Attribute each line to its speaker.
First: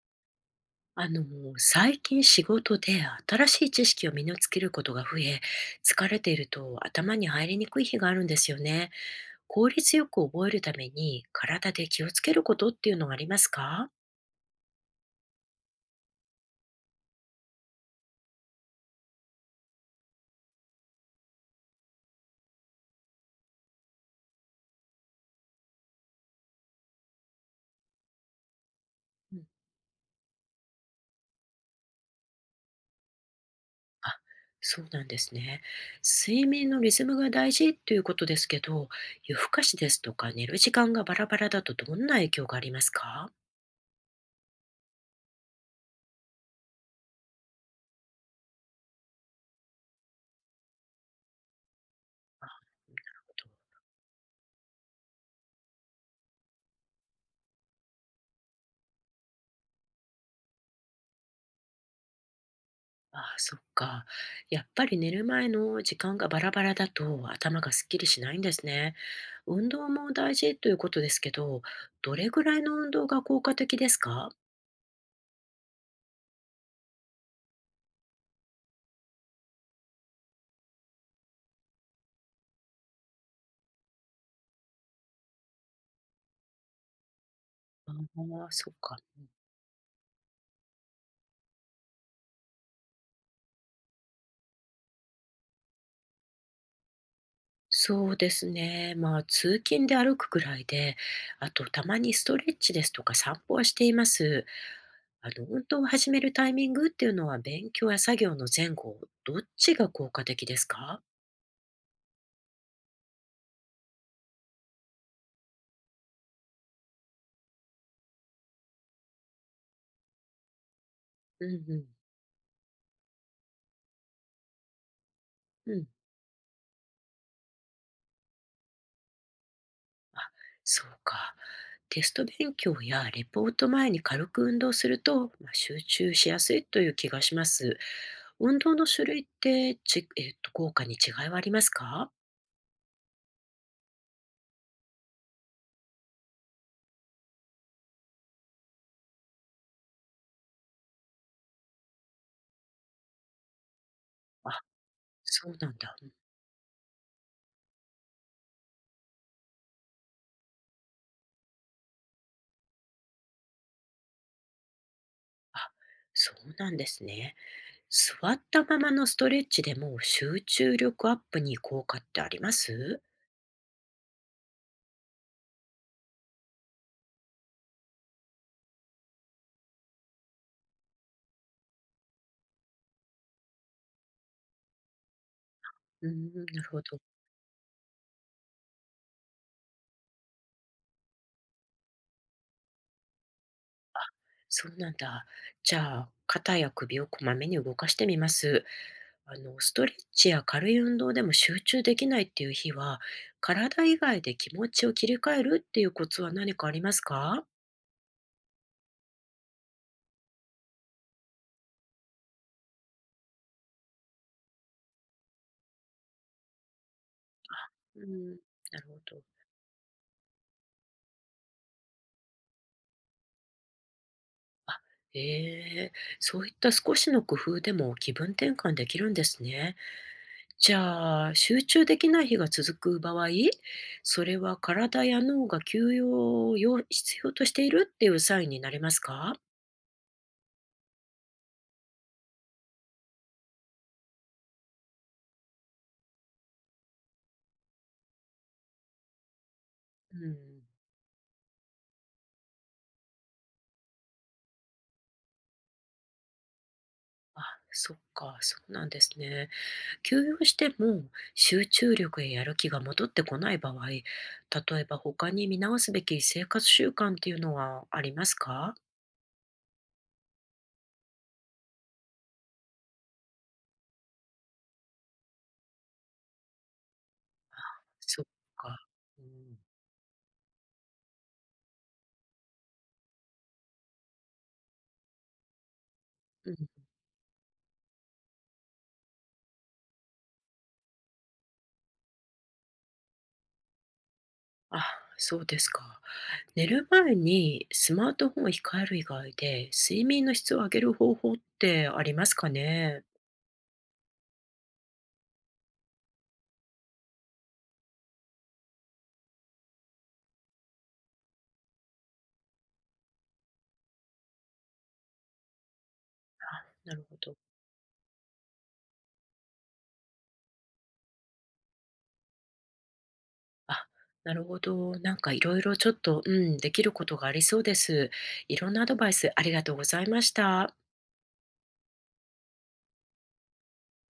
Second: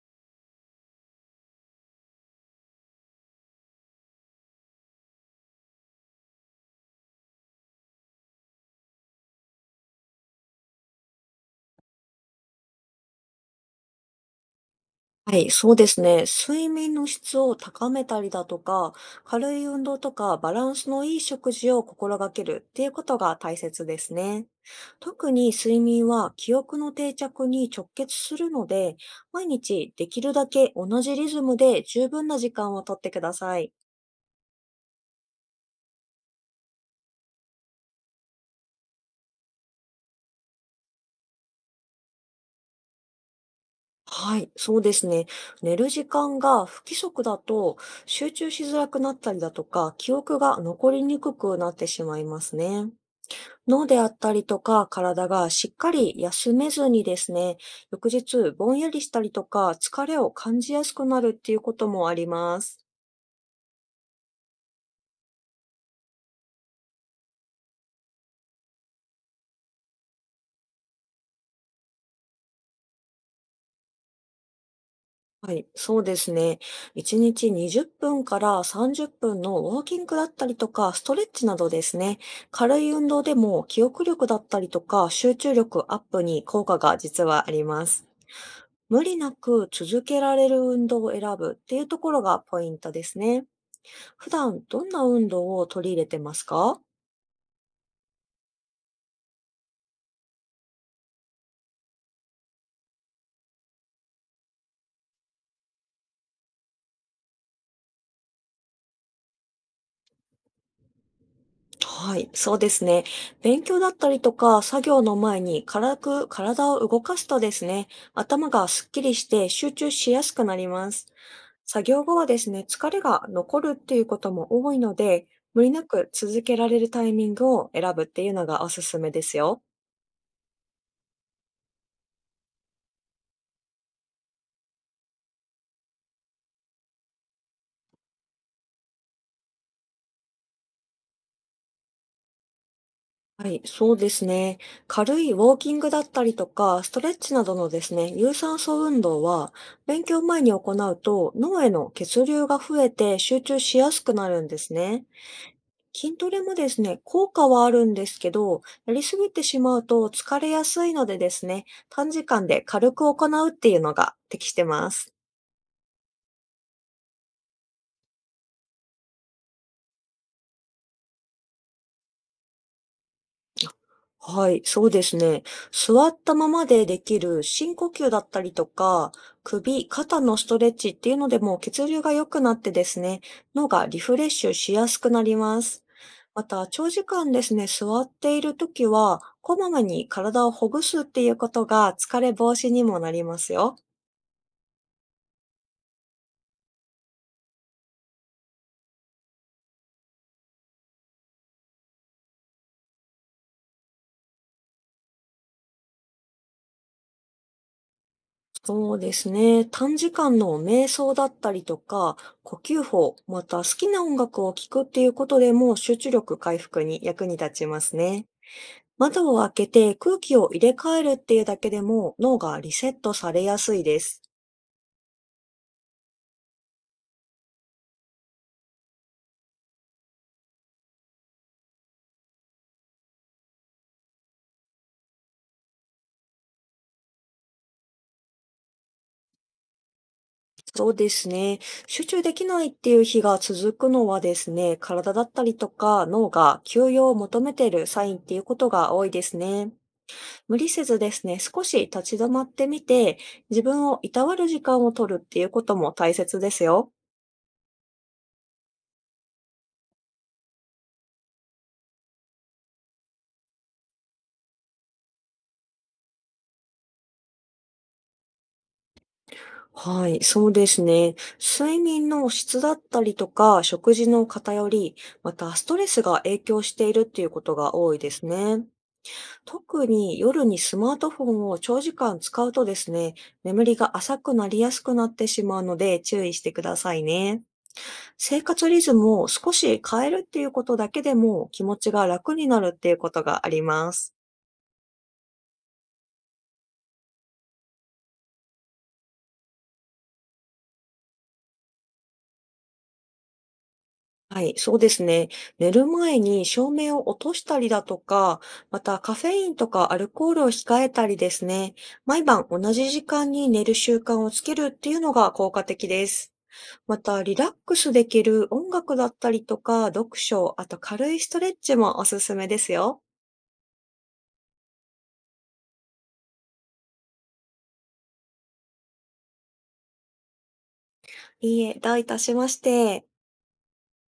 Speaker 1: あの、最近仕事で新しい知識を身につけることが増え、疲れていると頭に入りにくい日があるんですよね。効率よく覚えるために体で気をつけることっていうのがありますか？
Speaker 2: はい、そうですね。睡眠の質を高めたりだとか、軽い運動とか、バランスのいい食事を心がけるっていうことが大切ですね。特に睡眠は記憶の定着に直結するので、
Speaker 1: うん、
Speaker 2: 毎日できるだけ同じリズムで十分な時間をとってください。
Speaker 1: あ、そうなんですね。睡眠のリズムが大事っていうことですけど、夜更かしですとか寝る時間がバラバラだとどんな影響がありますか？
Speaker 2: はい、そうですね。寝る時間が不規則だと集中しづらくなったりだとか、記憶が残りにくくなってしまいますね。脳であったりとか体がしっかり休めずにですね、翌日ぼんやりしたりとか疲れを感じやすくなるっていうこともあります。
Speaker 1: ああ、そっか。やっぱり寝る前の時間がバラバラだと頭がすっきりしないんですね。運動も大事ということですけど、どれぐらいの運動が効果的ですか？
Speaker 2: はい、そうですね。1日20分から30分のウォーキングだったりとか、ストレッチなどですね、軽い運動でも記憶力だったりとか集中力アップに効果が実はありま
Speaker 1: あ
Speaker 2: す。
Speaker 1: あ、そっか。
Speaker 2: 無理なく続けられる運動を選ぶっていうところがポイントですね。普段どんな運動を取り入れてますか？
Speaker 1: そうですね。まあ、通勤で歩くくらいで、あとたまにストレッチですとか散歩はしています。あの、運動を始めるタイミングっていうのは勉強や作業の前後、どっちが効果的ですか？
Speaker 2: はい、そうですね。勉強だったりとか、作業の前に軽く体を動かすとですね、頭がすっきりして集中しやすくなります。
Speaker 1: うんう
Speaker 2: 作
Speaker 1: ん。
Speaker 2: 業後はですね、疲れが残るっていうことも多いので、無理
Speaker 1: う
Speaker 2: な
Speaker 1: ん。
Speaker 2: く続けられるタイミングを選ぶっていうのがおすすめですよ。
Speaker 1: あ、そうか。テスト勉強やレポート前に軽く運動すると、まあ、集中しやすいという気がします。運動の種類って、ち、えっと、効果に違いはありますか？
Speaker 2: はい、そうですね。軽いウォーキングだったりとか、ストレッチなどのですね、有酸素運動は、勉強前に行うと脳への血流が増えて集中しやすくなるん
Speaker 1: あ、
Speaker 2: ですね。
Speaker 1: そうなんだ。
Speaker 2: 筋トレもですね、効果はあるんですけど、やりすぎてしまうと疲れやすいのでですね、短時間で軽く行うっていうのが適してます。
Speaker 1: あ、そうなんですね。座ったままのストレッチでも集中力アップに効果ってあります？
Speaker 2: はい、そうですね。座ったままでできる深呼吸だったりとか、首、肩のストレッチっていうのでも血流が良くなってですね、脳がリフレッシュしやすくなります。
Speaker 1: うーん、
Speaker 2: ま
Speaker 1: な
Speaker 2: た、
Speaker 1: るほ
Speaker 2: 長
Speaker 1: ど。
Speaker 2: 時間ですね、座っているときは、こまめに体をほぐすっていうことが疲れ防止にもなりますよ。
Speaker 1: そうなんだ。じゃあ、肩や首をこまめに動かしてみます。あの、ストレッチや軽い運動でも集中できないっていう日は、体以外で気持ちを切り替えるっていうコツは何かありますか？
Speaker 2: そうですね。短時間の瞑想だったりとか、呼吸法、また好きな音楽を聴くっていうことでも集中力回復に役に立ちます
Speaker 1: う
Speaker 2: ね。
Speaker 1: ん、なるほど。
Speaker 2: 窓を開けて空気を入れ替えるっていうだけでも脳がリセットされやすいです。
Speaker 1: ええ、そういった少しの工夫でも気分転換できるんですね。じゃあ、集中できない日が続く場合、それは体や脳が休養を要必要としているっていうサインになりますか？
Speaker 2: そうですね。集中できないっていう日が続くのはですね、体だったりとか脳が休養を求めているサインっていうことが多いですね。
Speaker 1: うん。
Speaker 2: 無理せずですね、少し立ち止まってみて、自分をいたわる時間を取るっていうことも大切ですよ。
Speaker 1: あ、そっか、そうなんですね。休養しても集中力ややる気が戻ってこない場合、例えば他に見直すべき生活習慣っていうのはありますか？
Speaker 2: はい、そうですね。睡眠の質だったりとか、食事の偏り、またストレスが影響しているっていうことが多いで
Speaker 1: そっ
Speaker 2: すね。
Speaker 1: か。うん。
Speaker 2: 特に夜にスマートフォンを長時間使うとですね、眠りが浅くなりやすくなってしまうので注意し
Speaker 1: う
Speaker 2: て
Speaker 1: ん。
Speaker 2: くださいね。生活リズムを少し変えるっていうことだけでも気持ちが楽になるっていうことがあります。
Speaker 1: あ、そうですか。寝る前にスマートフォンを控える以外で睡眠の質を上げる方法ってありますかね？
Speaker 2: はい、そうですね。寝る前に照明を落としたりだとか、またカフェインとかアルコールを控えたりですね。毎晩同じ時間に寝る習慣をつけるっていうのが効果的です。
Speaker 1: あ、な
Speaker 2: ま
Speaker 1: るほ
Speaker 2: た、
Speaker 1: ど。
Speaker 2: リラックスできる音楽だったりとか、読書、あと軽いストレッチもおすすめですよ。
Speaker 1: あ、なるほど。なんかいろいろちょっと、うん、できることがありそうです。いろんなアドバイスありがとうございました。
Speaker 2: いいえ、どういたしまして。